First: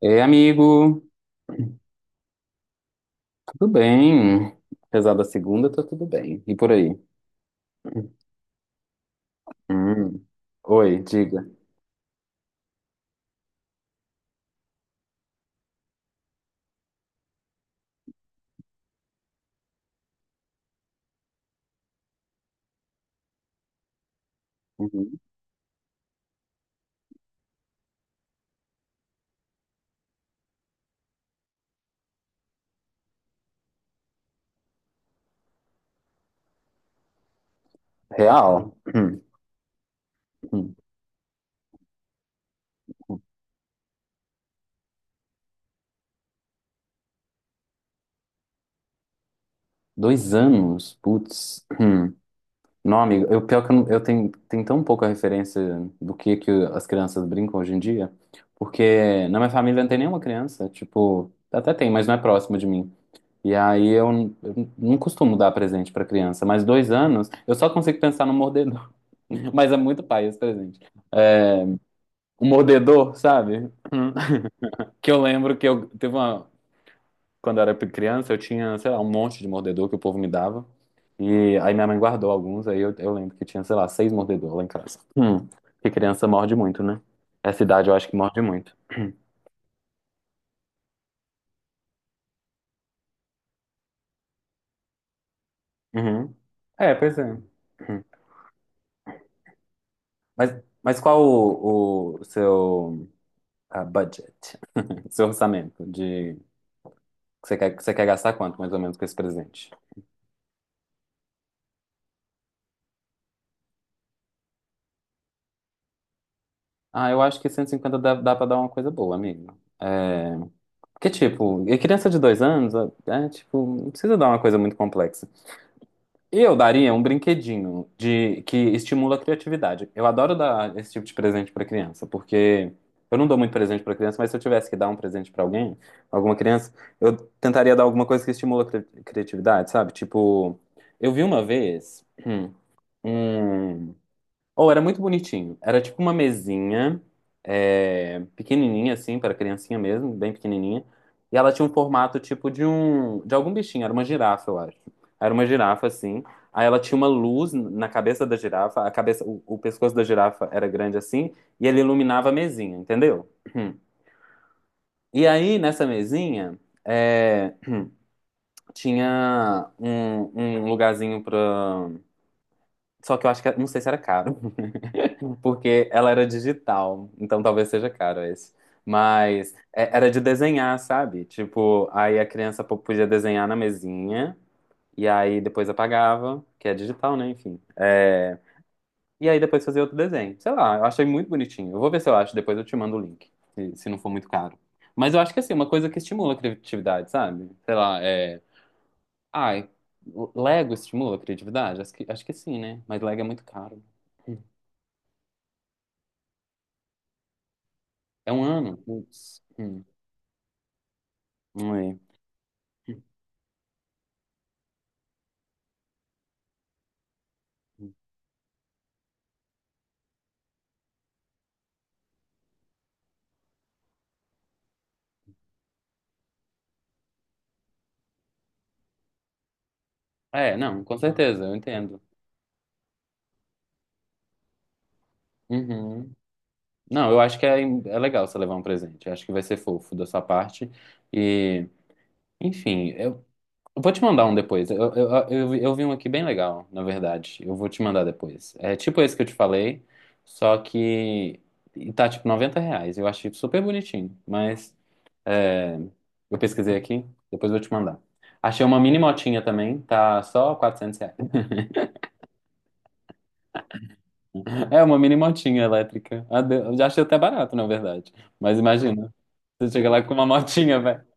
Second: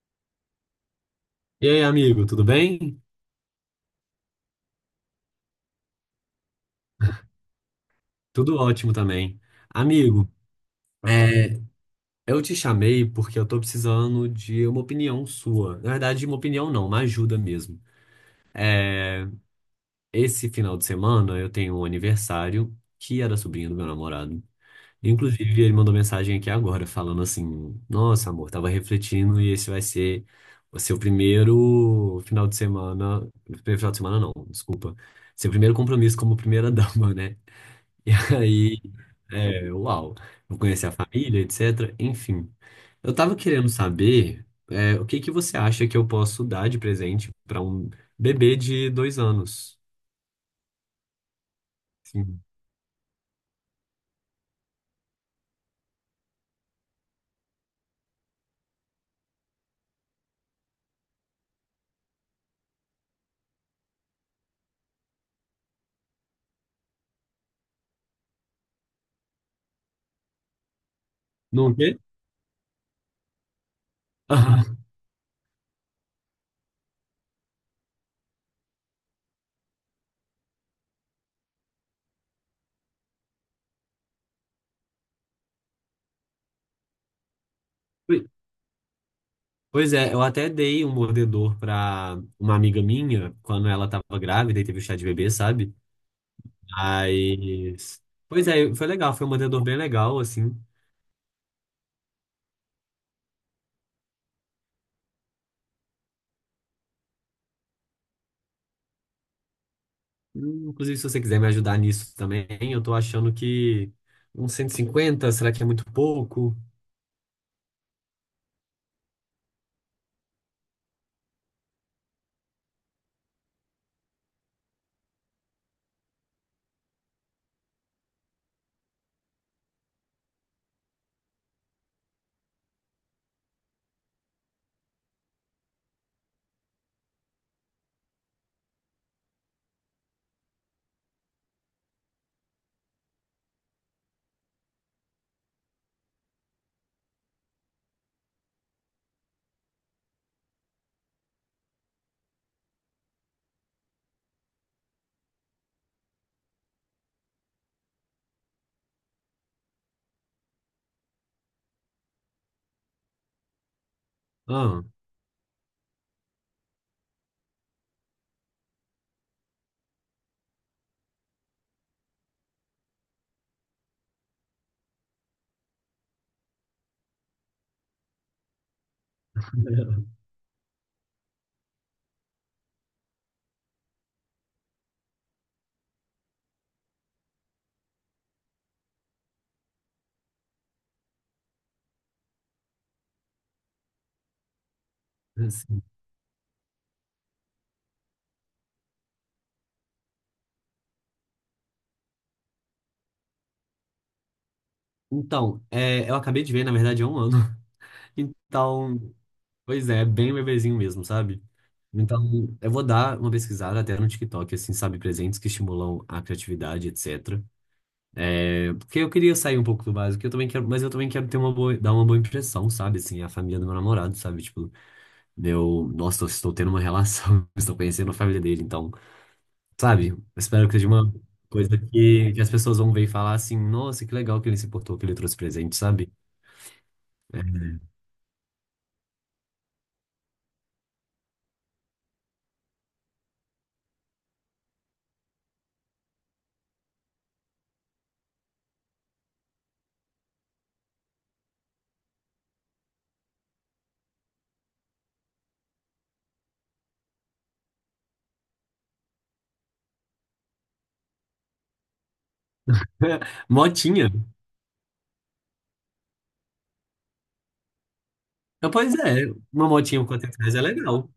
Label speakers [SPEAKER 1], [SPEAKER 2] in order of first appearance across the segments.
[SPEAKER 1] Ei, amigo,
[SPEAKER 2] E aí, amigo, tudo bem?
[SPEAKER 1] tudo bem? Apesar da segunda, tá tudo bem. E por aí?
[SPEAKER 2] Tudo ótimo também.
[SPEAKER 1] Hum.
[SPEAKER 2] Amigo,
[SPEAKER 1] Oi, diga.
[SPEAKER 2] é, eu te chamei porque eu tô precisando de uma opinião sua. Na verdade, uma opinião não, uma ajuda mesmo. É, esse final de semana eu tenho um aniversário que era sobrinho do meu namorado.
[SPEAKER 1] Uhum.
[SPEAKER 2] Inclusive, ele mandou mensagem aqui agora falando assim: Nossa, amor, tava refletindo e esse vai ser o seu primeiro final de semana. Primeiro final de semana, não, desculpa. Seu primeiro compromisso como primeira dama, né? E
[SPEAKER 1] Real?
[SPEAKER 2] aí. Uau. Vou
[SPEAKER 1] Hum.
[SPEAKER 2] conhecer a família, etc. Enfim, eu
[SPEAKER 1] Hum.
[SPEAKER 2] tava querendo saber, o que que você acha que eu posso dar de presente para um bebê de 2 anos?
[SPEAKER 1] Dois anos? Putz. Hum.
[SPEAKER 2] Sim.
[SPEAKER 1] Não, amigo, eu, pior que eu, eu tenho tão pouca referência do que as crianças brincam hoje em dia, porque na minha família não tem nenhuma criança, tipo, até tem, mas não é próximo de mim. E aí eu não costumo dar presente pra criança, mas 2 anos, eu só consigo pensar no Mas é muito pai esse presente.
[SPEAKER 2] Não o quê?
[SPEAKER 1] Um mordedor, sabe? Que eu lembro que eu teve uma. Quando eu era criança, eu tinha, sei lá, um monte de mordedor que o povo me dava. E aí minha mãe guardou alguns, aí eu lembro que tinha, sei lá, 6 mordedores lá em casa. Hum. Que criança morde muito, né? Essa idade eu acho que
[SPEAKER 2] Ui.
[SPEAKER 1] morde muito.
[SPEAKER 2] Pois é, eu até dei um mordedor pra uma amiga minha quando ela tava grávida e teve o chá de bebê, sabe?
[SPEAKER 1] Uhum. É, pois é. Uhum.
[SPEAKER 2] Mas. Pois é, foi legal, foi um mordedor bem legal, assim.
[SPEAKER 1] Mas, mas qual o seu budget, seu orçamento de você quer gastar quanto mais ou menos com esse presente?
[SPEAKER 2] Inclusive, se você quiser me ajudar nisso também, eu tô achando que uns 150 será que é muito pouco?
[SPEAKER 1] Ah, eu acho que 150 dá pra dar uma coisa boa, amigo. É, porque, tipo, e criança de 2 anos, é, tipo, não precisa dar uma coisa muito complexa. E eu daria um brinquedinho de que estimula a criatividade. Eu adoro dar esse tipo de presente pra criança, porque eu não dou muito presente pra criança, mas se eu tivesse que dar um presente pra alguém, alguma criança, eu tentaria dar alguma coisa que estimula a criatividade, sabe? Tipo, eu vi uma vez um, ou era muito bonitinho. Era tipo uma mesinha, pequenininha assim, para criancinha mesmo, bem pequenininha. E ela tinha um formato tipo de de algum bichinho, era uma girafa, eu acho. Era uma girafa assim. Aí ela tinha uma luz na cabeça da girafa, a cabeça, o pescoço da girafa era grande assim, e ele iluminava a mesinha, entendeu?
[SPEAKER 2] Ah,
[SPEAKER 1] E aí nessa mesinha é, tinha um lugarzinho pra. Só que eu acho que não sei se era caro. Porque ela era digital, então talvez seja caro esse. Mas era de desenhar, sabe? Tipo, aí a criança podia desenhar na mesinha, e aí depois apagava, que é digital, né? Enfim. E aí depois fazia outro desenho. Sei lá, eu achei muito bonitinho. Eu vou ver se eu acho, depois eu te mando o link, se não for muito caro. Mas eu acho que assim, é uma
[SPEAKER 2] assim.
[SPEAKER 1] coisa que estimula a criatividade, sabe? Sei lá, é. Ai, Lego estimula a criatividade? Acho que sim, né? Mas Lego é muito caro.
[SPEAKER 2] Então, eu acabei de ver, na verdade, há um ano.
[SPEAKER 1] É um ano?
[SPEAKER 2] Então,
[SPEAKER 1] Putz. Hum.
[SPEAKER 2] pois é, é bem bebezinho mesmo, sabe?
[SPEAKER 1] Não é.
[SPEAKER 2] Então, eu vou dar uma pesquisada até no TikTok, assim, sabe, presentes que estimulam a criatividade, etc. Porque eu queria sair um pouco do básico, eu também quero, mas eu também quero ter uma boa, dar uma boa impressão, sabe, assim, a família do meu namorado, sabe, tipo, meu, nossa, eu estou tendo uma relação, estou conhecendo a família dele, então, sabe? Eu
[SPEAKER 1] É,
[SPEAKER 2] espero que
[SPEAKER 1] não,
[SPEAKER 2] seja
[SPEAKER 1] com
[SPEAKER 2] uma
[SPEAKER 1] certeza, eu
[SPEAKER 2] coisa
[SPEAKER 1] entendo.
[SPEAKER 2] que as pessoas vão ver e falar assim: nossa, que legal que ele se portou, que ele trouxe presente, sabe?
[SPEAKER 1] Uhum. Não, eu acho que é legal você levar um presente. Eu acho que vai ser fofo da sua parte. E, enfim, eu vou te mandar um depois. Eu vi um aqui bem legal, na verdade. Eu vou te mandar depois. É tipo esse que eu te falei, só que e tá tipo R$ 90. Eu achei super bonitinho, mas é, eu pesquisei aqui, depois eu vou te mandar. Achei uma mini motinha também, tá só R$ 400.
[SPEAKER 2] Motinha.
[SPEAKER 1] É uma mini motinha elétrica. Ah, eu já achei até barato, na verdade. Mas
[SPEAKER 2] Ah, pois
[SPEAKER 1] imagina,
[SPEAKER 2] é, uma
[SPEAKER 1] você chega
[SPEAKER 2] motinha
[SPEAKER 1] lá
[SPEAKER 2] com
[SPEAKER 1] com uma
[SPEAKER 2] R$ 400 é
[SPEAKER 1] motinha, velho.
[SPEAKER 2] legal.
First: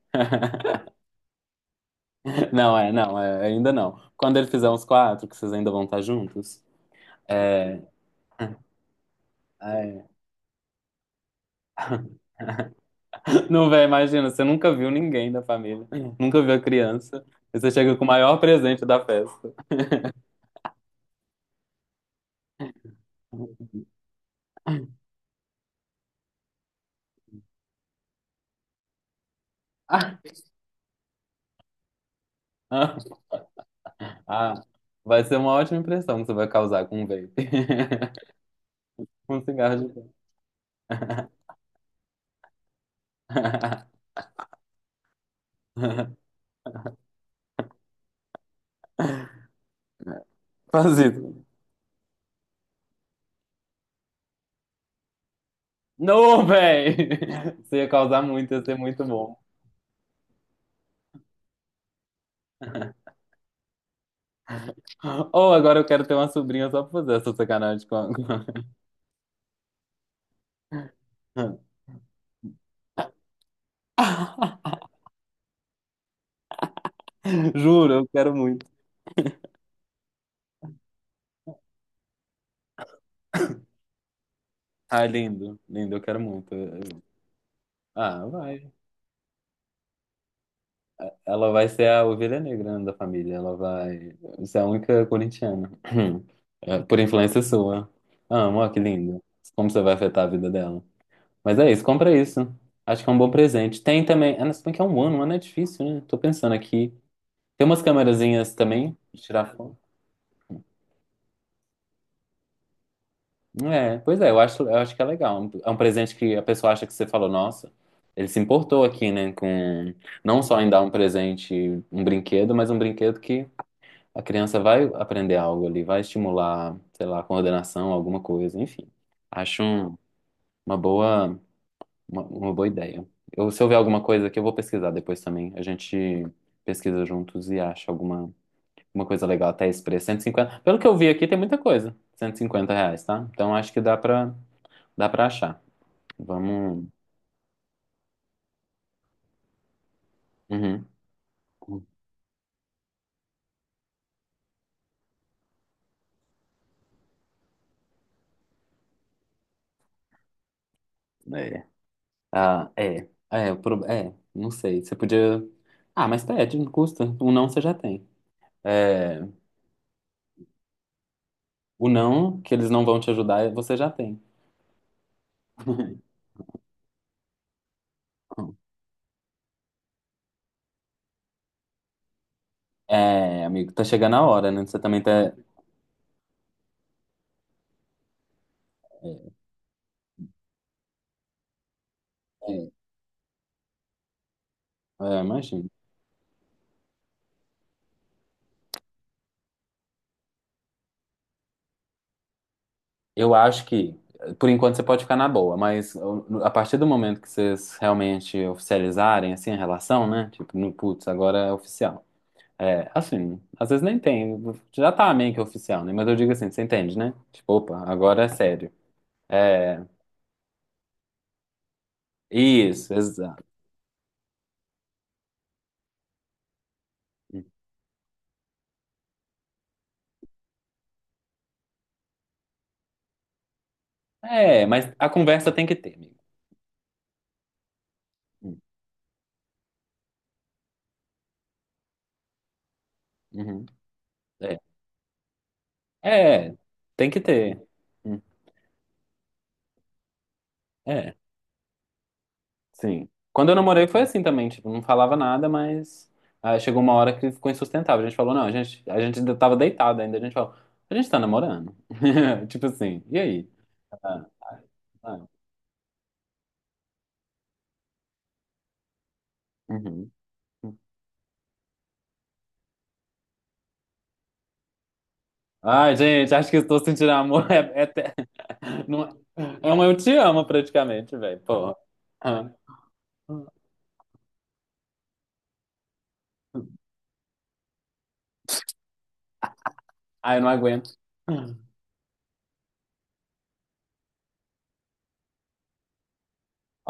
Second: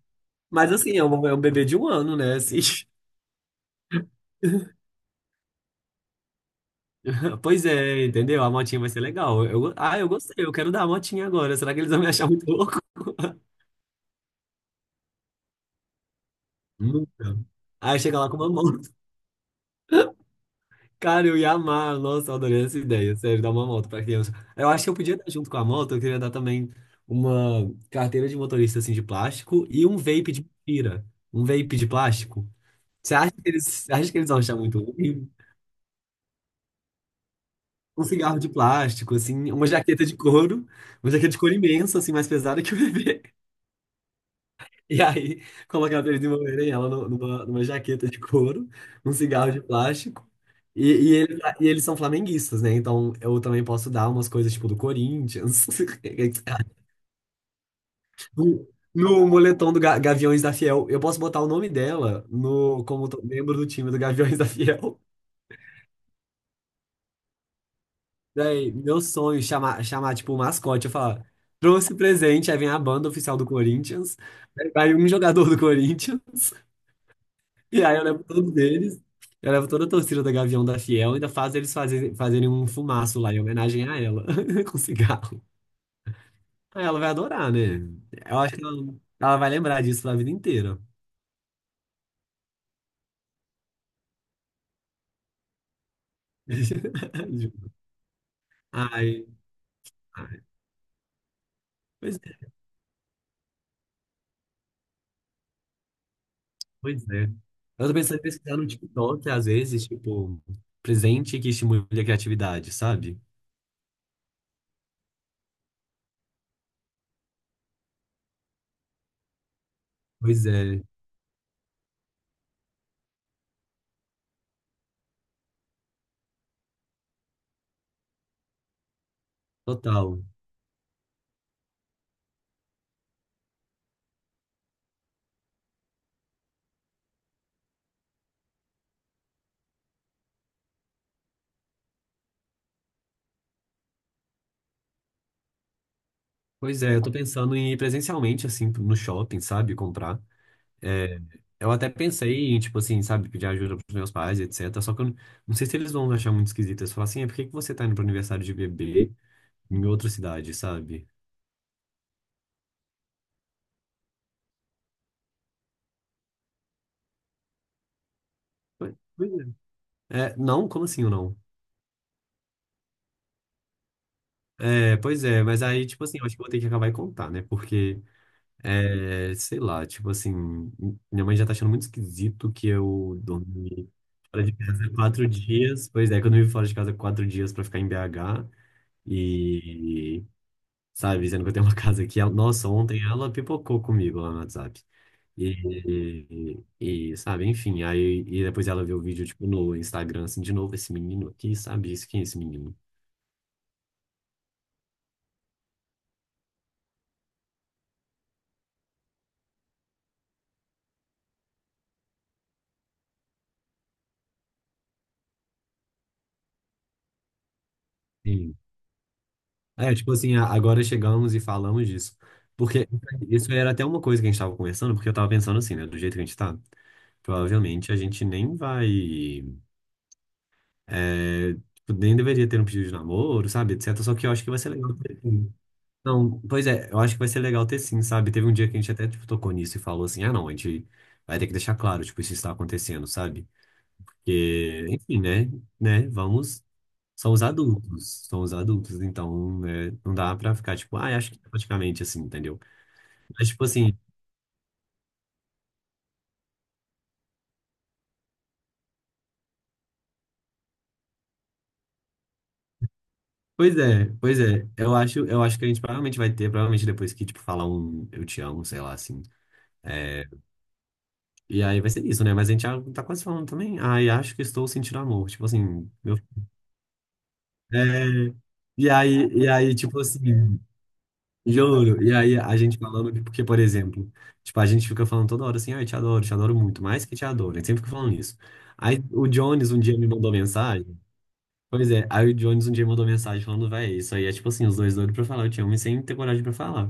[SPEAKER 2] Mas assim, é um bebê de um ano, né? Assim,
[SPEAKER 1] Não, é, não, é, ainda não. Quando ele fizer uns quatro, que vocês ainda vão estar juntos,
[SPEAKER 2] pois
[SPEAKER 1] é,
[SPEAKER 2] é, entendeu? A motinha vai ser legal. Eu, ah,
[SPEAKER 1] é.
[SPEAKER 2] eu gostei, eu quero dar a motinha agora. Será que eles vão me achar muito louco?
[SPEAKER 1] Não, velho, imagina, você nunca viu ninguém da família, nunca viu a criança,
[SPEAKER 2] Nunca.
[SPEAKER 1] e você chega
[SPEAKER 2] Aí
[SPEAKER 1] com o
[SPEAKER 2] chega lá
[SPEAKER 1] maior
[SPEAKER 2] com uma
[SPEAKER 1] presente
[SPEAKER 2] moto.
[SPEAKER 1] da festa.
[SPEAKER 2] Cara, eu ia amar. Nossa, eu adorei essa ideia. Sério, dar uma moto pra criança. Eu acho que eu podia dar junto com a moto, eu queria dar também uma carteira de motorista assim de plástico e um
[SPEAKER 1] Ah,
[SPEAKER 2] vape de mentira. Um vape de plástico.
[SPEAKER 1] ah,
[SPEAKER 2] Você acha que eles vão
[SPEAKER 1] ah,
[SPEAKER 2] achar muito
[SPEAKER 1] vai
[SPEAKER 2] ruim?
[SPEAKER 1] ser uma ótima impressão que você vai causar com um vape.
[SPEAKER 2] Um cigarro de plástico,
[SPEAKER 1] Um
[SPEAKER 2] assim, uma
[SPEAKER 1] cigarro de
[SPEAKER 2] jaqueta
[SPEAKER 1] vape.
[SPEAKER 2] de couro, uma jaqueta de couro imensa, assim, mais pesada que o bebê. E aí, colocava ele de uma maneira, ela numa jaqueta de couro, um cigarro de plástico. E,
[SPEAKER 1] Faz
[SPEAKER 2] e, ele-
[SPEAKER 1] isso.
[SPEAKER 2] e eles são flamenguistas, né? Então eu também posso dar umas coisas tipo do Corinthians.
[SPEAKER 1] Não, véi! Isso ia causar muito, ia
[SPEAKER 2] No,
[SPEAKER 1] ser muito
[SPEAKER 2] no
[SPEAKER 1] bom.
[SPEAKER 2] moletom do Gaviões da Fiel. Eu posso botar o nome dela no, como to- membro do time do Gaviões da Fiel.
[SPEAKER 1] Ou agora eu quero ter uma sobrinha só pra fazer essa sacanagem com a...
[SPEAKER 2] Daí, meu sonho, chamar tipo o mascote, eu falar,
[SPEAKER 1] com
[SPEAKER 2] trouxe presente, aí vem a banda oficial do Corinthians, aí
[SPEAKER 1] a-
[SPEAKER 2] vai um jogador do Corinthians. E
[SPEAKER 1] Juro,
[SPEAKER 2] aí eu
[SPEAKER 1] eu
[SPEAKER 2] levo
[SPEAKER 1] quero
[SPEAKER 2] todos
[SPEAKER 1] muito.
[SPEAKER 2] eles, eu levo toda a torcida da Gavião da Fiel, ainda faz eles fazerem um fumaço lá em homenagem a ela, com
[SPEAKER 1] Ah,
[SPEAKER 2] cigarro.
[SPEAKER 1] lindo, lindo, eu quero muito.
[SPEAKER 2] Aí ela vai adorar, né?
[SPEAKER 1] Ah,
[SPEAKER 2] Eu acho que
[SPEAKER 1] vai.
[SPEAKER 2] ela vai lembrar disso pra vida inteira.
[SPEAKER 1] Ela vai ser a ovelha negra, né, da família, ela vai ser a única corintiana. É, por influência sua. Amo, ó, que
[SPEAKER 2] Ai,
[SPEAKER 1] lindo. Como você vai afetar a
[SPEAKER 2] ai.
[SPEAKER 1] vida dela? Mas é isso, compra
[SPEAKER 2] Pois é,
[SPEAKER 1] isso. Acho que é um bom presente. Tem também. Ah, não, se bem que é um ano é difícil, né? Tô pensando aqui.
[SPEAKER 2] pois é.
[SPEAKER 1] Tem umas
[SPEAKER 2] Eu tô pensando em
[SPEAKER 1] câmerazinhas
[SPEAKER 2] pesquisar no
[SPEAKER 1] também de
[SPEAKER 2] TikTok,
[SPEAKER 1] tirar
[SPEAKER 2] às
[SPEAKER 1] foto.
[SPEAKER 2] vezes, tipo, presente que estimule a criatividade, sabe?
[SPEAKER 1] É, pois é, eu acho que é legal. É um presente que a pessoa acha que você falou, nossa, ele se importou aqui, né? Com não
[SPEAKER 2] Pois
[SPEAKER 1] só em dar
[SPEAKER 2] é,
[SPEAKER 1] um presente, um brinquedo, mas um brinquedo que a criança vai aprender algo ali, vai estimular, sei lá, coordenação, alguma coisa, enfim. Acho
[SPEAKER 2] total.
[SPEAKER 1] uma boa. Uma boa ideia. Eu, se eu ver alguma coisa aqui, eu vou pesquisar depois também. A gente pesquisa juntos e acha alguma coisa legal até esse preço. 150. Pelo que eu vi aqui, tem muita coisa. R$ 150, tá? Então acho que dá pra achar.
[SPEAKER 2] Pois
[SPEAKER 1] Vamos.
[SPEAKER 2] é, eu tô pensando em ir presencialmente, assim, no shopping, sabe? Comprar.
[SPEAKER 1] Uhum.
[SPEAKER 2] É, eu até pensei em, tipo assim, sabe, pedir ajuda pros meus pais, etc. Só que eu não sei se eles vão achar muito esquisito. Eles falam assim, por que que você tá indo pro aniversário de bebê em outra cidade, sabe?
[SPEAKER 1] É. Ah, é. É, é, não sei. Você podia. Ah, mas pede, não custa. O não você já tem.
[SPEAKER 2] Pois
[SPEAKER 1] É,
[SPEAKER 2] pois é. Não, como assim ou não?
[SPEAKER 1] o não, que eles não vão te ajudar, você já tem.
[SPEAKER 2] Pois é, mas aí, tipo assim, eu acho que eu vou ter que acabar e contar, né? Porque, sei lá, tipo assim, minha mãe já tá achando muito esquisito que eu
[SPEAKER 1] É, amigo, tá
[SPEAKER 2] dormi
[SPEAKER 1] chegando a
[SPEAKER 2] fora
[SPEAKER 1] hora,
[SPEAKER 2] de
[SPEAKER 1] né? Você
[SPEAKER 2] casa
[SPEAKER 1] também
[SPEAKER 2] quatro
[SPEAKER 1] tá.
[SPEAKER 2] dias. Pois é, que eu dormi fora de casa quatro dias pra ficar em BH.
[SPEAKER 1] é,
[SPEAKER 2] E sabe? Dizendo que eu tenho uma casa aqui. Ela-
[SPEAKER 1] É.
[SPEAKER 2] Nossa, ontem ela pipocou comigo lá no WhatsApp.
[SPEAKER 1] É, imagino.
[SPEAKER 2] E, e, sabe, enfim, aí e depois ela viu o vídeo, tipo, no Instagram, assim, de novo, esse menino aqui, sabe? Isso, quem é esse menino?
[SPEAKER 1] Eu acho que, por enquanto, você pode ficar na boa, mas a partir do momento que vocês realmente oficializarem, assim, a relação, né? Tipo, no putz, agora é oficial. É, assim, às vezes nem tem, já tá meio que oficial, né? Mas eu digo assim, você entende, né? Tipo, opa, agora é
[SPEAKER 2] Sim.
[SPEAKER 1] sério. É,
[SPEAKER 2] Tipo assim, agora chegamos e falamos disso. Porque
[SPEAKER 1] isso, exato.
[SPEAKER 2] isso era até uma coisa que a gente tava conversando, porque eu tava pensando assim, né? Do jeito que a gente tá, provavelmente a gente nem vai. é, tipo, nem deveria ter um pedido de namoro, sabe? Etc. Só que eu acho que vai
[SPEAKER 1] É,
[SPEAKER 2] ser
[SPEAKER 1] mas
[SPEAKER 2] legal.
[SPEAKER 1] a conversa tem que ter, amigo.
[SPEAKER 2] Não, pois é, eu acho que vai ser legal ter sim, sabe? Teve um dia que a gente até, tipo, tocou nisso e falou assim, ah, não, a gente vai ter que deixar claro, tipo, isso está acontecendo, sabe?
[SPEAKER 1] Uhum. É,
[SPEAKER 2] Porque, enfim, né? Né?
[SPEAKER 1] é,
[SPEAKER 2] Vamos,
[SPEAKER 1] tem que ter. Uhum.
[SPEAKER 2] são os adultos, então, né, não dá pra ficar, tipo,
[SPEAKER 1] É.
[SPEAKER 2] ah, acho que tá praticamente assim, entendeu?
[SPEAKER 1] Sim. Quando
[SPEAKER 2] Mas,
[SPEAKER 1] eu
[SPEAKER 2] tipo
[SPEAKER 1] namorei
[SPEAKER 2] assim,
[SPEAKER 1] foi assim também, tipo, não falava nada, mas chegou uma hora que ficou insustentável. A gente falou, não, a gente ainda tava deitado ainda, a gente falou, a gente tá namorando. Tipo assim, e aí? Ah,
[SPEAKER 2] pois é, eu acho,
[SPEAKER 1] ah,
[SPEAKER 2] eu acho que a gente provavelmente provavelmente depois que, tipo, falar um eu te amo, sei lá, assim,
[SPEAKER 1] uhum.
[SPEAKER 2] é, e aí vai ser isso, né? Mas a gente já tá quase falando também, ai, acho que estou sentindo amor, tipo assim,
[SPEAKER 1] Ai,
[SPEAKER 2] meu
[SPEAKER 1] gente, acho que estou sentindo amor. É, até-
[SPEAKER 2] É, e
[SPEAKER 1] não-
[SPEAKER 2] aí, e
[SPEAKER 1] é
[SPEAKER 2] aí,
[SPEAKER 1] um eu
[SPEAKER 2] tipo
[SPEAKER 1] te amo
[SPEAKER 2] assim,
[SPEAKER 1] praticamente, velho. Porra.
[SPEAKER 2] juro, e aí
[SPEAKER 1] Ah,
[SPEAKER 2] a gente falando porque, por exemplo, tipo, a gente fica falando toda hora assim, ai, te adoro muito, mais que te adoro, a gente sempre fica falando isso. Aí o Jones um dia me mandou
[SPEAKER 1] ai, eu não aguento.
[SPEAKER 2] mensagem, pois é, aí o Jones um dia me mandou mensagem falando, véi, isso aí é tipo assim, os dois doidos pra falar, eu te amo e sem ter coragem pra falar.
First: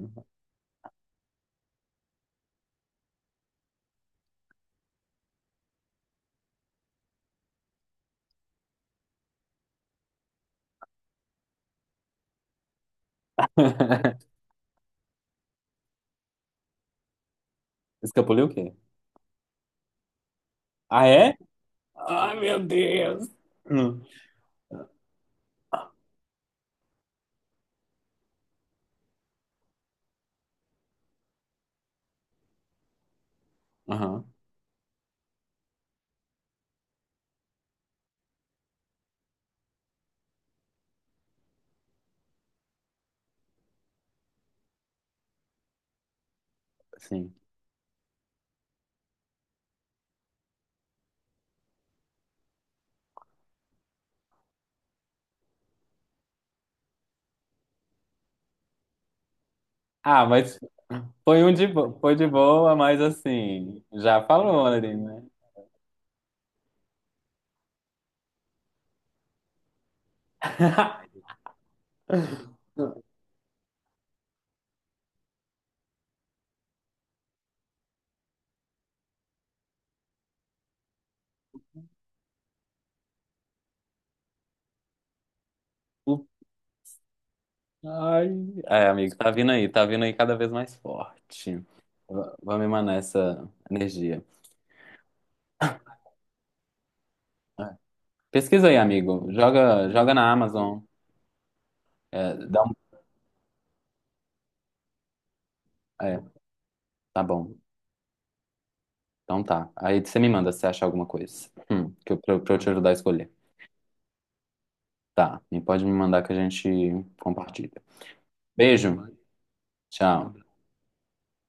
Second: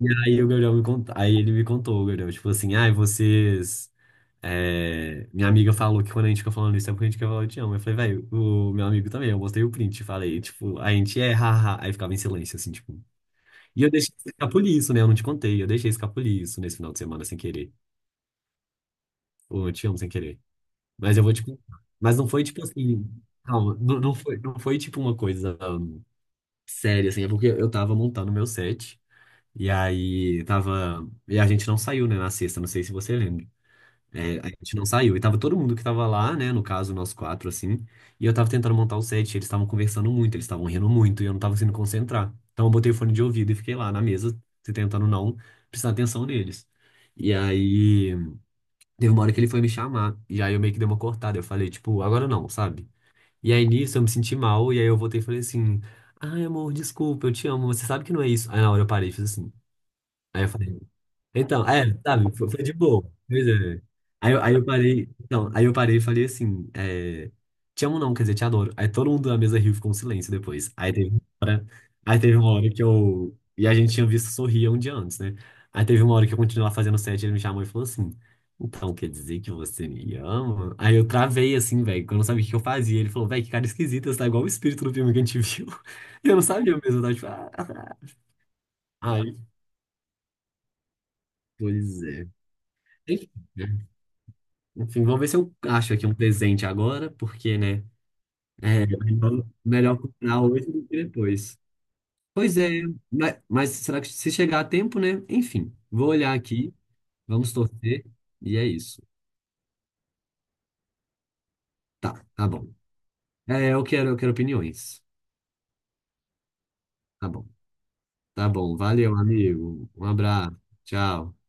[SPEAKER 2] E aí o Gabriel me contou, aí ele me contou, o Gabriel, tipo assim, ai, vocês. É, minha amiga falou que quando a gente ficou falando isso é porque a gente quer falar eu te amo. Eu falei, velho, o meu amigo também. Eu mostrei o print, falei, tipo, a gente é, haha. Aí ficava em silêncio, assim, tipo. E eu deixei escapulir isso, né? Eu não te contei. Eu deixei escapulir isso nesse final de semana sem querer.
[SPEAKER 1] Escapuliu o quê?
[SPEAKER 2] Ou eu te amo sem querer.
[SPEAKER 1] Ah,
[SPEAKER 2] Mas eu vou
[SPEAKER 1] é?
[SPEAKER 2] te contar. Mas não
[SPEAKER 1] Ai,
[SPEAKER 2] foi
[SPEAKER 1] meu
[SPEAKER 2] tipo assim.
[SPEAKER 1] Deus.
[SPEAKER 2] Calma, não,
[SPEAKER 1] Hum.
[SPEAKER 2] não foi tipo uma coisa séria, assim. É porque eu tava montando meu set. E aí tava. E a gente não saiu, né, na sexta. Não sei se você lembra.
[SPEAKER 1] Aham,
[SPEAKER 2] É, a gente não saiu. E tava todo mundo que tava lá, né? No caso, nós quatro, assim. E eu tava tentando montar o set, eles estavam conversando muito, eles estavam rindo muito, e eu não tava conseguindo concentrar. Então eu botei o fone de ouvido e fiquei lá na mesa, se tentando não prestar atenção neles. E
[SPEAKER 1] sim.
[SPEAKER 2] aí, teve uma hora que ele foi me chamar. E aí eu meio que dei uma cortada. Eu falei, tipo, agora não, sabe? E aí nisso eu me senti mal, e aí eu voltei e falei assim: Ai, amor, desculpa, eu te amo, você sabe que não é isso. Aí na hora eu parei e fiz assim.
[SPEAKER 1] Ah,
[SPEAKER 2] Aí eu
[SPEAKER 1] mas
[SPEAKER 2] falei.
[SPEAKER 1] foi um
[SPEAKER 2] Então,
[SPEAKER 1] de
[SPEAKER 2] é,
[SPEAKER 1] boa, foi de
[SPEAKER 2] sabe, foi, foi de
[SPEAKER 1] boa, mas
[SPEAKER 2] boa. Pois é.
[SPEAKER 1] assim, já
[SPEAKER 2] Aí eu
[SPEAKER 1] falou ali,
[SPEAKER 2] parei,
[SPEAKER 1] né?
[SPEAKER 2] então, aí eu parei e falei assim, é, te amo não, quer dizer, te adoro. Aí todo mundo na mesa riu, e ficou um silêncio depois. Aí teve uma hora, e a gente tinha visto sorrir um dia antes, né? Aí teve uma hora que eu continuava fazendo set, ele me chamou e falou assim, então, quer dizer que você me ama? Aí eu travei assim, velho, que eu não sabia o que eu fazia. Ele falou, velho, que cara esquisita, você tá igual o espírito do filme que a gente viu.
[SPEAKER 1] O-
[SPEAKER 2] eu não sabia mesmo, eu tava tipo, ah.
[SPEAKER 1] Ai, é, amigo,
[SPEAKER 2] Aí,
[SPEAKER 1] tá vindo aí cada vez mais forte.
[SPEAKER 2] pois é.
[SPEAKER 1] Vamos emanar
[SPEAKER 2] Enfim,
[SPEAKER 1] essa
[SPEAKER 2] né?
[SPEAKER 1] energia.
[SPEAKER 2] Enfim, vou ver se eu acho aqui um presente agora, porque,
[SPEAKER 1] É.
[SPEAKER 2] né?
[SPEAKER 1] Pesquisa aí,
[SPEAKER 2] É
[SPEAKER 1] amigo.
[SPEAKER 2] melhor,
[SPEAKER 1] Joga,
[SPEAKER 2] melhor
[SPEAKER 1] joga na
[SPEAKER 2] comprar hoje
[SPEAKER 1] Amazon.
[SPEAKER 2] do que depois.
[SPEAKER 1] É,
[SPEAKER 2] Pois é, mas será que se chegar a tempo, né? Enfim, vou
[SPEAKER 1] é,
[SPEAKER 2] olhar aqui,
[SPEAKER 1] tá
[SPEAKER 2] vamos
[SPEAKER 1] bom.
[SPEAKER 2] torcer, e é isso.
[SPEAKER 1] Então tá. Aí você me manda se você achar alguma coisa. Que eu,
[SPEAKER 2] Tá,
[SPEAKER 1] pra, eu
[SPEAKER 2] tá
[SPEAKER 1] pra eu te
[SPEAKER 2] bom.
[SPEAKER 1] ajudar a escolher.
[SPEAKER 2] Eu quero opiniões.
[SPEAKER 1] Tá. E pode me mandar que a gente
[SPEAKER 2] Tá bom.
[SPEAKER 1] compartilha.
[SPEAKER 2] Tá bom.
[SPEAKER 1] Beijo.
[SPEAKER 2] Valeu, amigo. Um
[SPEAKER 1] Tchau.
[SPEAKER 2] abraço. Tchau.